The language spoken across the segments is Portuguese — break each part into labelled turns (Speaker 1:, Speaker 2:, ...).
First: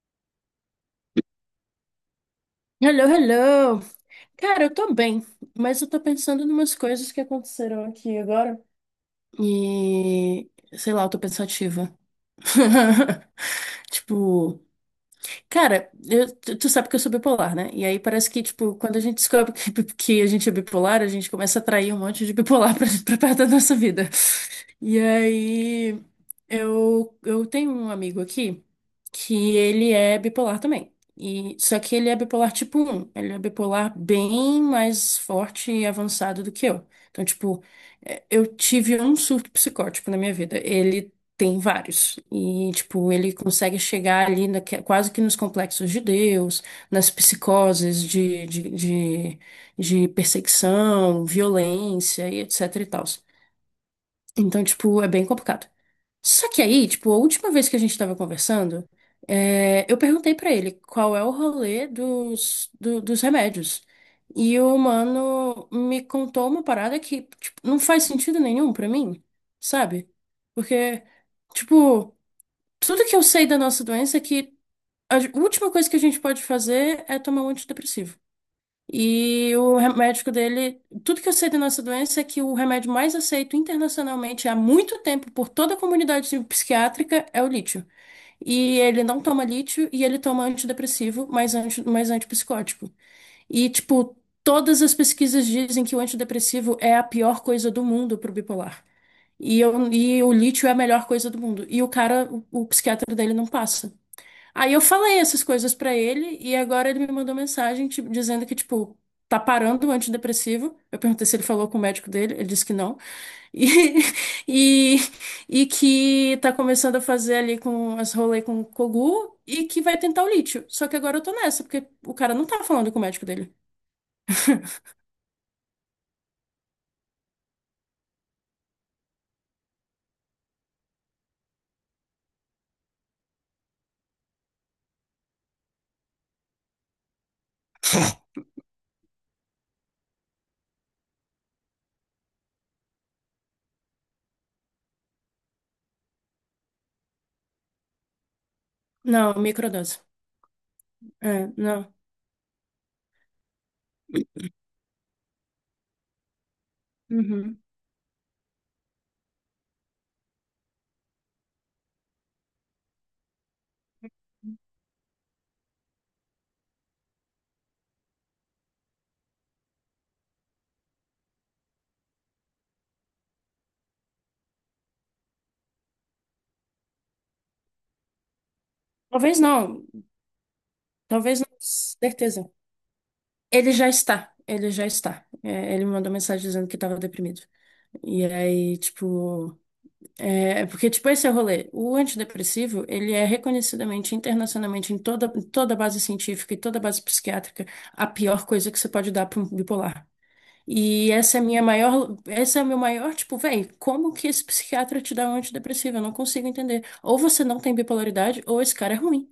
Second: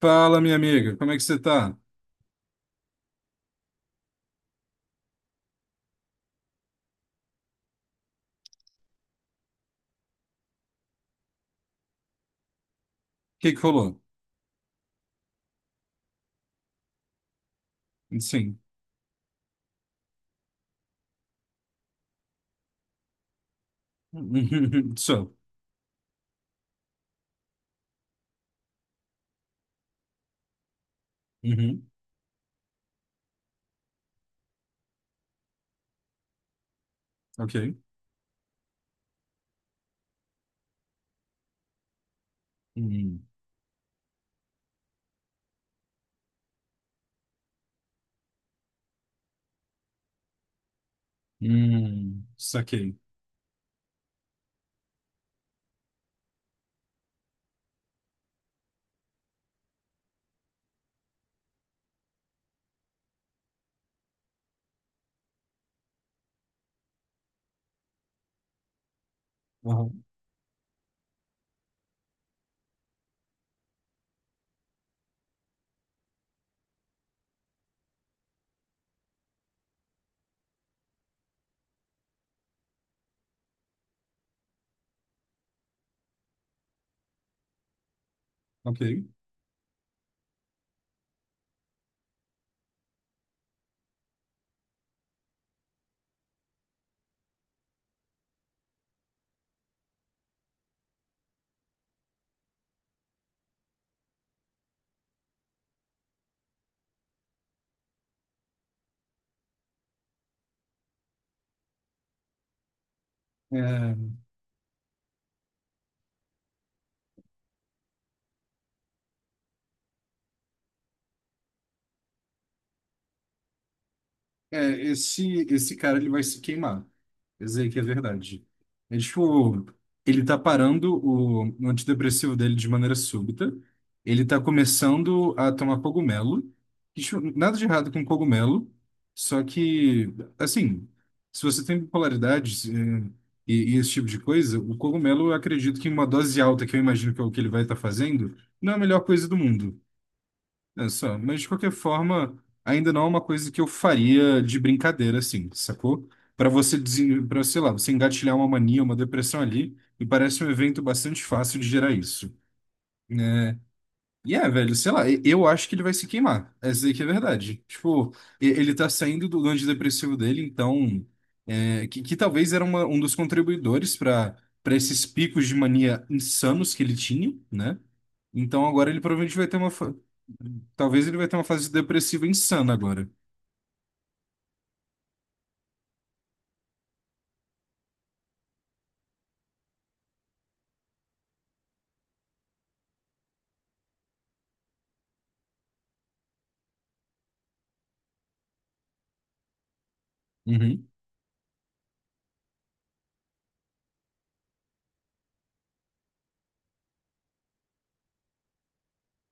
Speaker 1: Fala, minha amiga, como é que você tá? O
Speaker 2: Hello, hello! Cara, eu tô bem, mas eu tô pensando em umas coisas que aconteceram aqui agora e sei lá, eu tô pensativa.
Speaker 1: que que rolou?
Speaker 2: Tipo, cara, tu sabe que eu sou bipolar, né? E aí parece que,
Speaker 1: Sim.
Speaker 2: tipo, quando a gente descobre que a gente é bipolar, a gente começa a atrair um monte de bipolar pra perto da nossa vida. E
Speaker 1: So.
Speaker 2: aí eu tenho um amigo aqui que ele é bipolar também. E, só
Speaker 1: Uhum.
Speaker 2: que ele é bipolar tipo um. Ele é bipolar bem mais forte e avançado do que eu. Então, tipo,
Speaker 1: Ok.
Speaker 2: é, eu tive um surto psicótico na minha vida. Ele tem vários. E, tipo,
Speaker 1: Uhum.
Speaker 2: ele consegue chegar ali quase que nos complexos de Deus, nas psicoses de perseguição, violência e etc e
Speaker 1: Saquei.
Speaker 2: tal. Então, tipo, é bem complicado. Só que aí, tipo, a última vez que a gente tava conversando, é, eu perguntei pra ele qual é o rolê dos remédios. E o mano me contou uma parada que, tipo, não faz sentido nenhum pra mim,
Speaker 1: Uhum.
Speaker 2: sabe? Porque, tipo. Tudo que eu sei da nossa doença é que última coisa que a gente pode fazer é tomar um antidepressivo. E o remédio dele, tudo que eu sei da nossa doença é que o remédio mais aceito internacionalmente há muito tempo por toda a comunidade psiquiátrica é o lítio. E
Speaker 1: Ok.
Speaker 2: ele não toma lítio e ele toma antidepressivo, mas, antipsicótico. E, tipo, todas as pesquisas dizem que o antidepressivo é a pior coisa do mundo pro bipolar. E, e o lítio é a melhor coisa do mundo. E o cara, o psiquiatra dele não passa. Aí eu falei essas coisas pra ele e agora ele me mandou mensagem tipo, dizendo que, tipo, tá parando o antidepressivo. Eu perguntei se ele falou com o médico dele, ele disse que não. E,
Speaker 1: É,
Speaker 2: e, e que tá começando a fazer ali com as rolê com o Kogu e que vai tentar o lítio. Só que agora eu tô nessa, porque o cara não tá falando com o médico dele.
Speaker 1: É, esse, esse cara ele vai se queimar. Isso aí que é verdade. É tipo, ele tá parando o antidepressivo dele de maneira súbita. Ele tá começando a tomar cogumelo. Que, tipo, nada de errado com cogumelo. Só que, assim, se você tem bipolaridade se- e esse tipo de coisa, o cogumelo, eu acredito que em uma dose alta, que eu imagino que é o que ele vai estar fazendo, não é a melhor coisa
Speaker 2: Não,
Speaker 1: do mundo.
Speaker 2: microdose.
Speaker 1: É só, mas de
Speaker 2: É,
Speaker 1: qualquer
Speaker 2: não.
Speaker 1: forma, ainda não é uma coisa que eu faria de brincadeira, assim, sacou? Para pra,
Speaker 2: Uhum.
Speaker 1: sei lá, você engatilhar uma mania, uma depressão ali, me parece um evento bastante fácil de gerar isso. E é, velho, sei lá, eu acho que ele vai se queimar. Essa aí que é a verdade. Tipo, ele tá saindo do antidepressivo dele, então. É, que talvez era um dos contribuidores para para esses picos de mania insanos que ele tinha, né? Então agora ele provavelmente
Speaker 2: Talvez
Speaker 1: vai ter uma.
Speaker 2: não,
Speaker 1: fa- Talvez ele vai ter
Speaker 2: talvez
Speaker 1: uma
Speaker 2: não,
Speaker 1: fase depressiva
Speaker 2: certeza.
Speaker 1: insana agora.
Speaker 2: Ele já está, ele já está. É, ele me mandou mensagem dizendo que estava deprimido. E aí, tipo, é porque tipo esse é o rolê. O antidepressivo, ele é reconhecidamente internacionalmente em toda base científica e toda base psiquiátrica a pior coisa que você pode dar para um bipolar.
Speaker 1: Uhum.
Speaker 2: E essa é a minha maior, esse é o meu maior, tipo, véi, como que esse psiquiatra te dá um antidepressivo? Eu não consigo entender. Ou você não tem bipolaridade, ou esse cara é ruim.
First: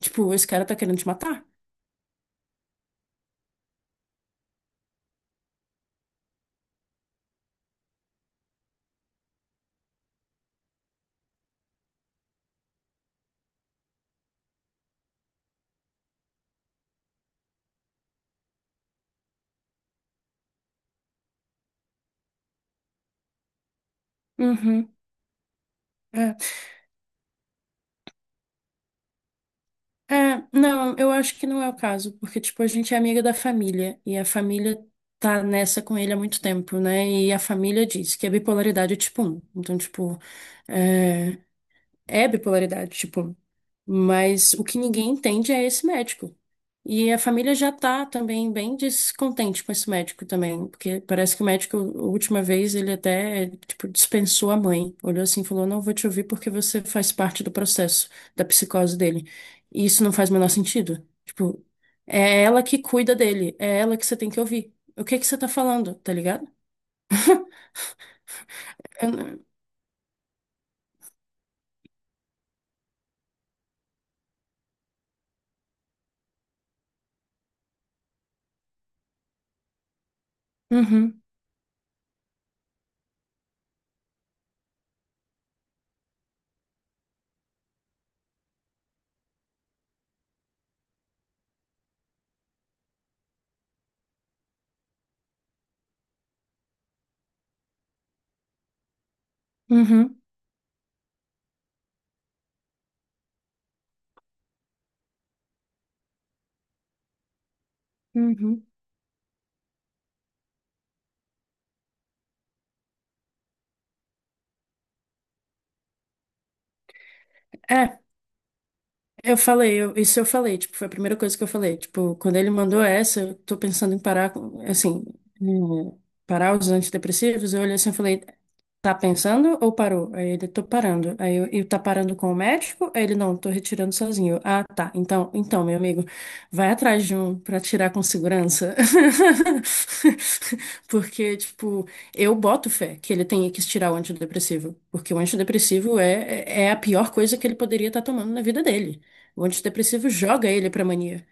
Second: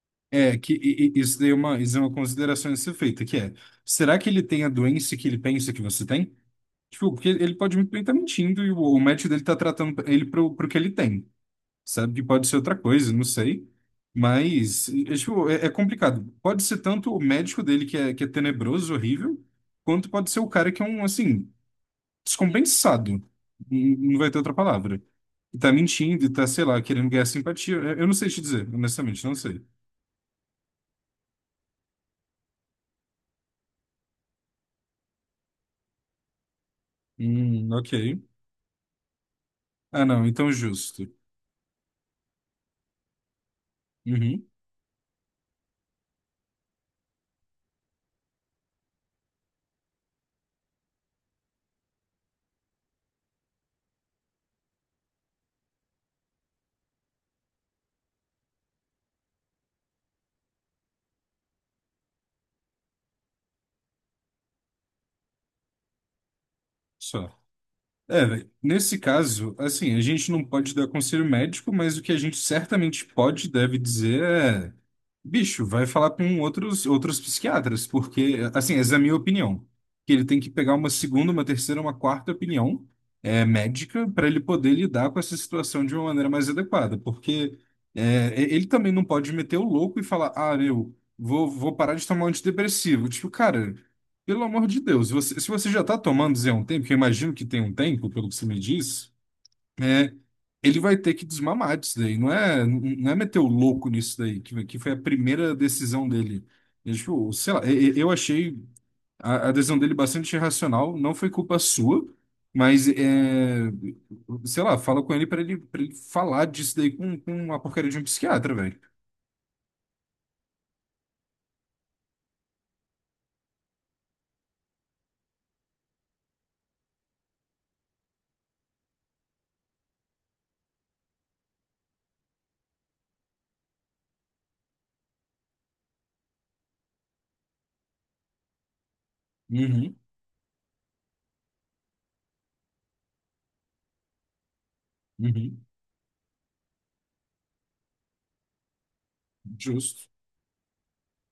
Speaker 2: Tipo, esse
Speaker 1: É,
Speaker 2: cara
Speaker 1: que
Speaker 2: tá querendo te
Speaker 1: isso
Speaker 2: matar.
Speaker 1: daí é uma, isso é uma consideração a ser feita, que é, será que ele tem a doença que ele pensa que você tem? Tipo, porque ele pode muito bem estar mentindo e o match dele tá tratando ele pro que ele tem, sabe? Que pode ser outra coisa, não sei. Mas, é, tipo, é, é complicado. Pode ser tanto o médico dele que é tenebroso, horrível, quanto pode ser o cara que é um, assim, descompensado. Não vai ter outra
Speaker 2: Uhum,
Speaker 1: palavra. E tá mentindo e
Speaker 2: é.
Speaker 1: tá, sei lá, querendo ganhar simpatia. Eu não sei te dizer, honestamente, não sei.
Speaker 2: É, não, eu acho que não é o caso, porque, tipo, a gente é amiga da família, e a família tá nessa com ele há muito tempo, né? E a família
Speaker 1: Ok.
Speaker 2: diz que a bipolaridade é tipo um. Então,
Speaker 1: Ah,
Speaker 2: tipo,
Speaker 1: não, então justo.
Speaker 2: é, é bipolaridade, tipo,
Speaker 1: Uhum,
Speaker 2: mas o que ninguém entende é esse médico. E a família já tá também bem descontente com esse médico também, porque parece que o médico, a última vez, ele até, tipo, dispensou a mãe. Olhou assim e falou: não vou te ouvir porque você faz parte do processo da psicose dele. E isso não faz o menor sentido. Tipo, é ela que cuida dele, é ela que você tem que ouvir. O que que você tá falando, tá ligado?
Speaker 1: só. É, velho, nesse
Speaker 2: Eu-
Speaker 1: caso, assim, a gente não pode dar conselho médico, mas o que a gente certamente pode e deve dizer é, bicho, vai falar com outros psiquiatras, porque, assim, essa é a minha opinião, que ele tem que pegar uma
Speaker 2: Uhum,
Speaker 1: segunda, uma terceira, uma quarta opinião é, médica, para ele poder lidar com essa situação de uma maneira mais adequada, porque é, ele também não pode meter o louco e falar, ah, meu, vou parar de tomar antidepressivo. Tipo, cara, pelo amor de Deus, se você já está tomando Zé um tempo, que eu imagino que tem um tempo, pelo que você me diz, é,
Speaker 2: uhum,
Speaker 1: ele vai ter que desmamar disso daí. Não é, não é meter o louco nisso daí, que foi a primeira decisão dele. Eu, tipo, sei lá, eu achei
Speaker 2: uhum.
Speaker 1: a decisão dele bastante irracional, não foi culpa sua, mas, é, sei lá, fala com ele para ele, para ele falar disso daí com a porcaria de
Speaker 2: É.
Speaker 1: um psiquiatra, velho.
Speaker 2: Eu falei, isso eu falei, tipo, foi a primeira coisa que eu falei. Tipo, quando ele mandou essa, eu tô pensando em parar, assim, hum, parar os antidepressivos, eu olhei assim e falei, tá pensando ou parou? Aí ele, tô parando. Aí eu, e tá parando com o médico? Aí ele, não, tô retirando sozinho. Eu, ah, tá. Então, então, meu amigo, vai atrás de um pra tirar com segurança.
Speaker 1: Uhum,
Speaker 2: Porque, tipo, eu boto fé que ele tenha que tirar o antidepressivo. Porque o
Speaker 1: uhum,
Speaker 2: antidepressivo é é a pior coisa que ele poderia estar tomando na vida dele. O
Speaker 1: justo.
Speaker 2: antidepressivo joga ele pra mania.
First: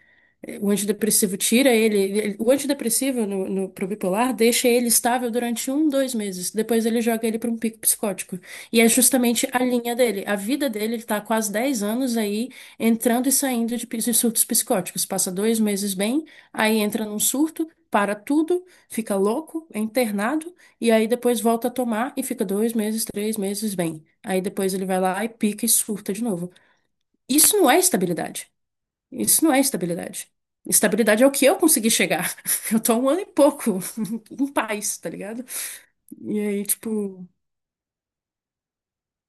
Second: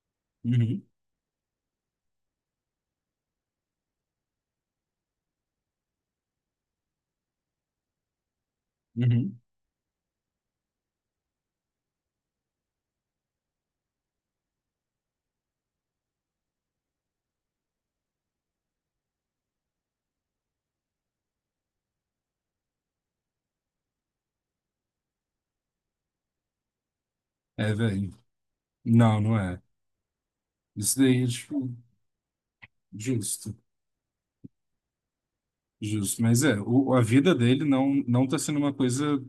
Speaker 2: O
Speaker 1: Uhum,
Speaker 2: antidepressivo tira ele, o antidepressivo no, no, pro bipolar deixa ele estável durante um, 2 meses. Depois ele joga ele para um pico psicótico. E é
Speaker 1: uhum.
Speaker 2: justamente a linha dele. A vida dele, ele tá há quase 10 anos aí entrando e saindo de, de surtos psicóticos. Passa 2 meses bem, aí entra num surto, para tudo, fica louco, é internado, e aí depois volta a tomar e fica 2 meses, 3 meses bem. Aí depois ele vai lá e pica e surta de novo. Isso não
Speaker 1: É,
Speaker 2: é
Speaker 1: velho.
Speaker 2: estabilidade.
Speaker 1: Não, não
Speaker 2: Isso não é
Speaker 1: é.
Speaker 2: estabilidade.
Speaker 1: Isso
Speaker 2: Estabilidade
Speaker 1: daí,
Speaker 2: é o que eu
Speaker 1: tipo,
Speaker 2: consegui chegar. Eu tô há um ano e
Speaker 1: justo,
Speaker 2: pouco em paz, tá ligado?
Speaker 1: justo.
Speaker 2: E
Speaker 1: Mas é,
Speaker 2: aí,
Speaker 1: o, a
Speaker 2: tipo,
Speaker 1: vida dele não, não tá sendo uma coisa,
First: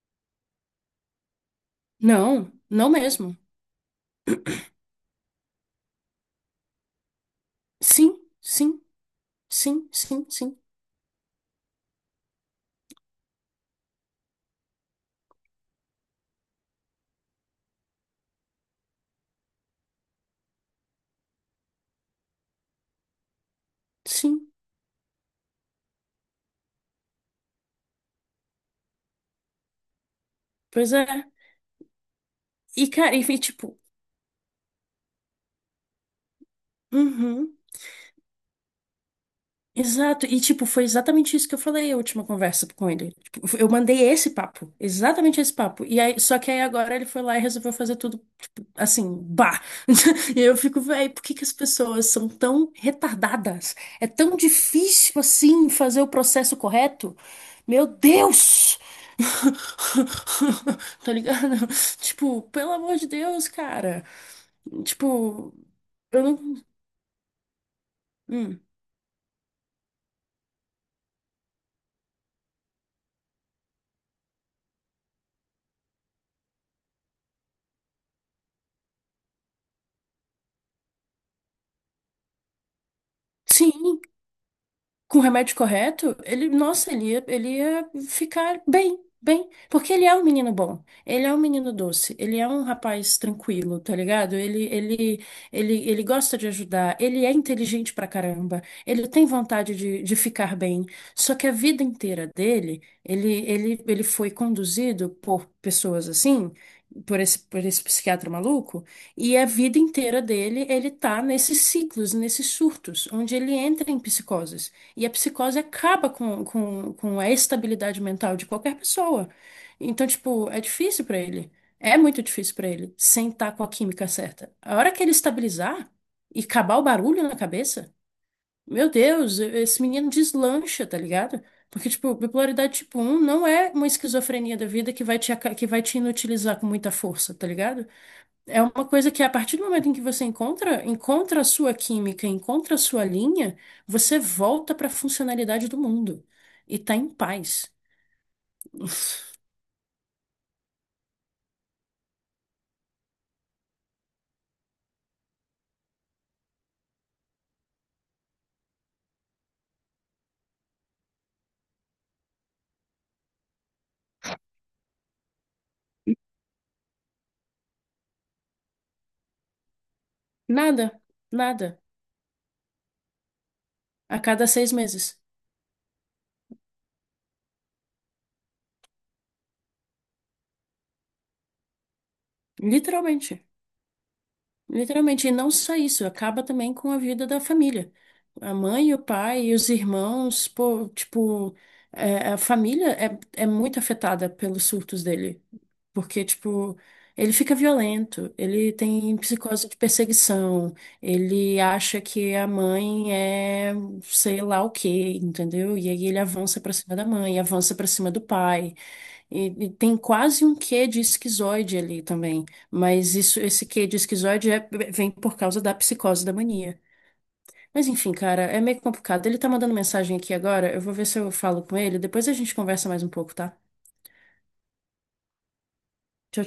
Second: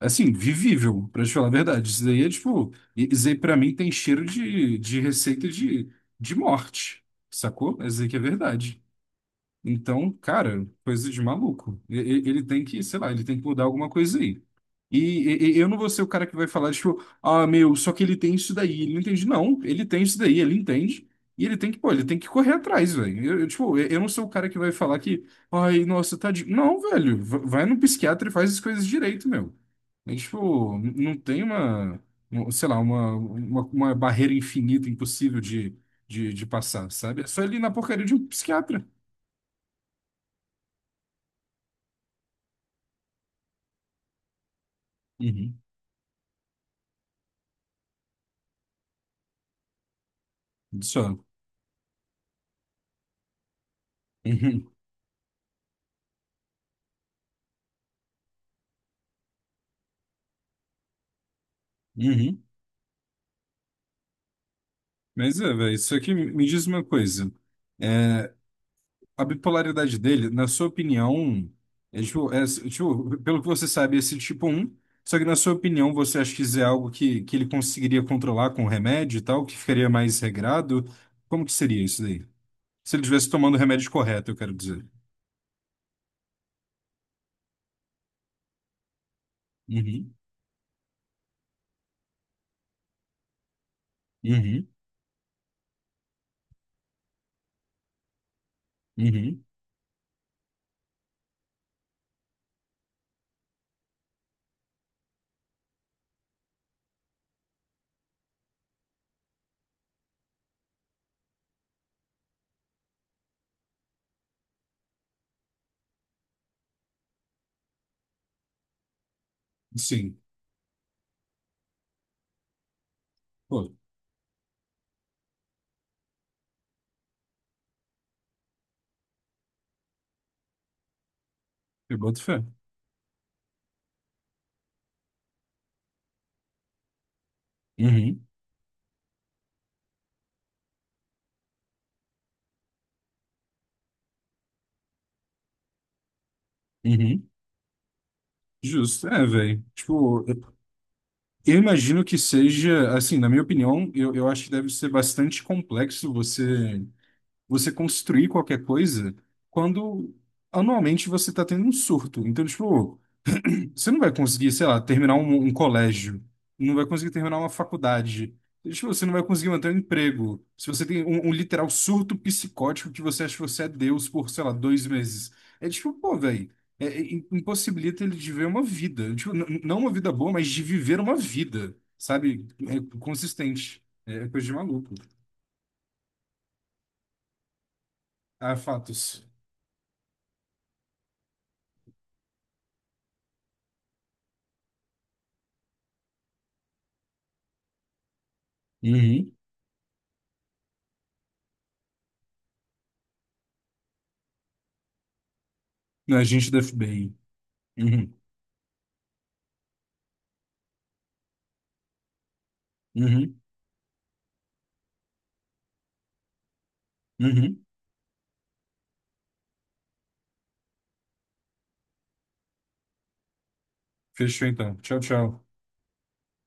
Speaker 1: assim, vivível, pra te falar a verdade. Isso daí é,
Speaker 2: não,
Speaker 1: tipo,
Speaker 2: não
Speaker 1: isso aí
Speaker 2: mesmo.
Speaker 1: pra mim tem cheiro de receita de morte, sacou? Mas isso aí que é
Speaker 2: Sim,
Speaker 1: verdade.
Speaker 2: sim, sim,
Speaker 1: Então,
Speaker 2: sim, sim,
Speaker 1: cara, coisa de maluco. Ele tem que, sei lá, ele tem que mudar alguma coisa aí. E, e eu não vou ser o cara que vai falar, tipo, ah, meu, só que ele tem isso daí. Ele não entende. Não, ele tem isso daí, ele entende. E ele tem que, pô, ele tem que correr atrás, velho. Eu, tipo, eu não sou o cara
Speaker 2: sim.
Speaker 1: que vai falar que, ai, nossa, tadinho. Não, velho, vai no psiquiatra e faz as coisas direito, meu. É, tipo,
Speaker 2: Pois é.
Speaker 1: não tem uma, sei lá,
Speaker 2: E, cara, enfim, tipo,
Speaker 1: uma barreira infinita, impossível de passar, sabe? É só
Speaker 2: uhum.
Speaker 1: ele ir na porcaria de um psiquiatra.
Speaker 2: Exato, e tipo, foi exatamente isso que eu falei a última conversa com ele. Tipo, eu mandei esse papo, exatamente esse
Speaker 1: Uhum.
Speaker 2: papo. E aí, só que aí agora ele foi lá e resolveu fazer tudo, tipo, assim, bah. E eu fico, véi,
Speaker 1: Só.
Speaker 2: por que que as pessoas são tão retardadas? É tão
Speaker 1: Uhum,
Speaker 2: difícil assim fazer o processo correto? Meu Deus! Tá ligado? Tipo,
Speaker 1: uhum.
Speaker 2: pelo amor de Deus, cara.
Speaker 1: Mas é,
Speaker 2: Tipo,
Speaker 1: velho, isso aqui
Speaker 2: eu
Speaker 1: me
Speaker 2: não.
Speaker 1: diz uma coisa. É,
Speaker 2: Hum.
Speaker 1: a bipolaridade dele, na sua opinião, é, tipo, pelo que você sabe, é esse tipo um. Só que na sua opinião, você acha que isso é algo que ele conseguiria controlar com remédio e tal, que ficaria mais regrado? Como que seria isso daí? Se ele estivesse tomando o remédio
Speaker 2: Sim.
Speaker 1: correto, eu quero dizer.
Speaker 2: Com o remédio correto, ele, nossa, ele ia ficar bem, bem, porque ele é
Speaker 1: Uhum,
Speaker 2: um menino bom, ele é um menino doce, ele é um rapaz tranquilo, tá ligado? Ele,
Speaker 1: uhum,
Speaker 2: ele, ele, ele gosta de ajudar, ele é inteligente pra caramba, ele tem
Speaker 1: uhum.
Speaker 2: vontade de ficar bem, só que a vida inteira dele, ele foi conduzido por pessoas assim, por esse psiquiatra maluco, e a vida inteira dele, ele tá nesses ciclos, nesses surtos, onde ele entra em psicoses. E a psicose acaba com a estabilidade mental de qualquer pessoa. Então,
Speaker 1: Sim.
Speaker 2: tipo, é difícil pra ele. É muito difícil pra ele, sentar com a
Speaker 1: Pô,
Speaker 2: química certa. A hora que ele estabilizar e acabar o barulho na cabeça, meu Deus, esse menino deslancha, tá ligado? Porque,
Speaker 1: eu
Speaker 2: tipo,
Speaker 1: boto fé.
Speaker 2: bipolaridade tipo um não é uma esquizofrenia da vida que vai te, que vai te inutilizar com muita força, tá ligado?
Speaker 1: Uhum,
Speaker 2: É uma coisa que a partir do momento em que você encontra, encontra a sua química, encontra a sua linha, você volta para a funcionalidade do mundo e tá em
Speaker 1: uhum.
Speaker 2: paz.
Speaker 1: Justo. É, velho. Tipo, eu imagino que seja, assim, na minha opinião, eu acho que deve ser bastante complexo você você construir qualquer coisa quando anualmente você está tendo um surto. Então, tipo, você não vai conseguir, sei lá, terminar um colégio, não vai conseguir terminar uma faculdade. Tipo, você não vai conseguir manter um emprego. Se você
Speaker 2: Nada,
Speaker 1: tem um literal
Speaker 2: nada.
Speaker 1: surto psicótico que você acha que você é Deus
Speaker 2: A
Speaker 1: por, sei
Speaker 2: cada
Speaker 1: lá,
Speaker 2: seis
Speaker 1: dois
Speaker 2: meses.
Speaker 1: meses. É tipo, pô, velho, é, é, impossibilita ele de ver uma vida. Tipo, não uma vida boa, mas de viver uma vida, sabe? É
Speaker 2: Literalmente.
Speaker 1: consistente. É é coisa de maluco.
Speaker 2: Literalmente. E não só isso, acaba também com a vida da família. A
Speaker 1: Ah,
Speaker 2: mãe, o
Speaker 1: fatos.
Speaker 2: pai, os irmãos, pô, tipo, é, a família é muito afetada pelos surtos dele. Porque, tipo, ele fica violento, ele tem
Speaker 1: Uhum.
Speaker 2: psicose de perseguição, ele acha que a mãe é sei lá o quê, entendeu? E aí ele
Speaker 1: A gente da
Speaker 2: avança pra cima da
Speaker 1: FBI.
Speaker 2: mãe, avança pra cima
Speaker 1: Uhum.
Speaker 2: do pai. E tem quase um quê de esquizoide ali também. Mas
Speaker 1: Uhum.
Speaker 2: isso, esse quê de esquizoide vem por causa da psicose da mania.
Speaker 1: Uhum.
Speaker 2: Mas enfim, cara, é meio complicado. Ele tá mandando mensagem aqui agora, eu vou ver se eu falo com ele, depois a gente conversa mais um pouco, tá?
Speaker 1: Fechou então. Tchau, tchau.
Speaker 2: Tchau.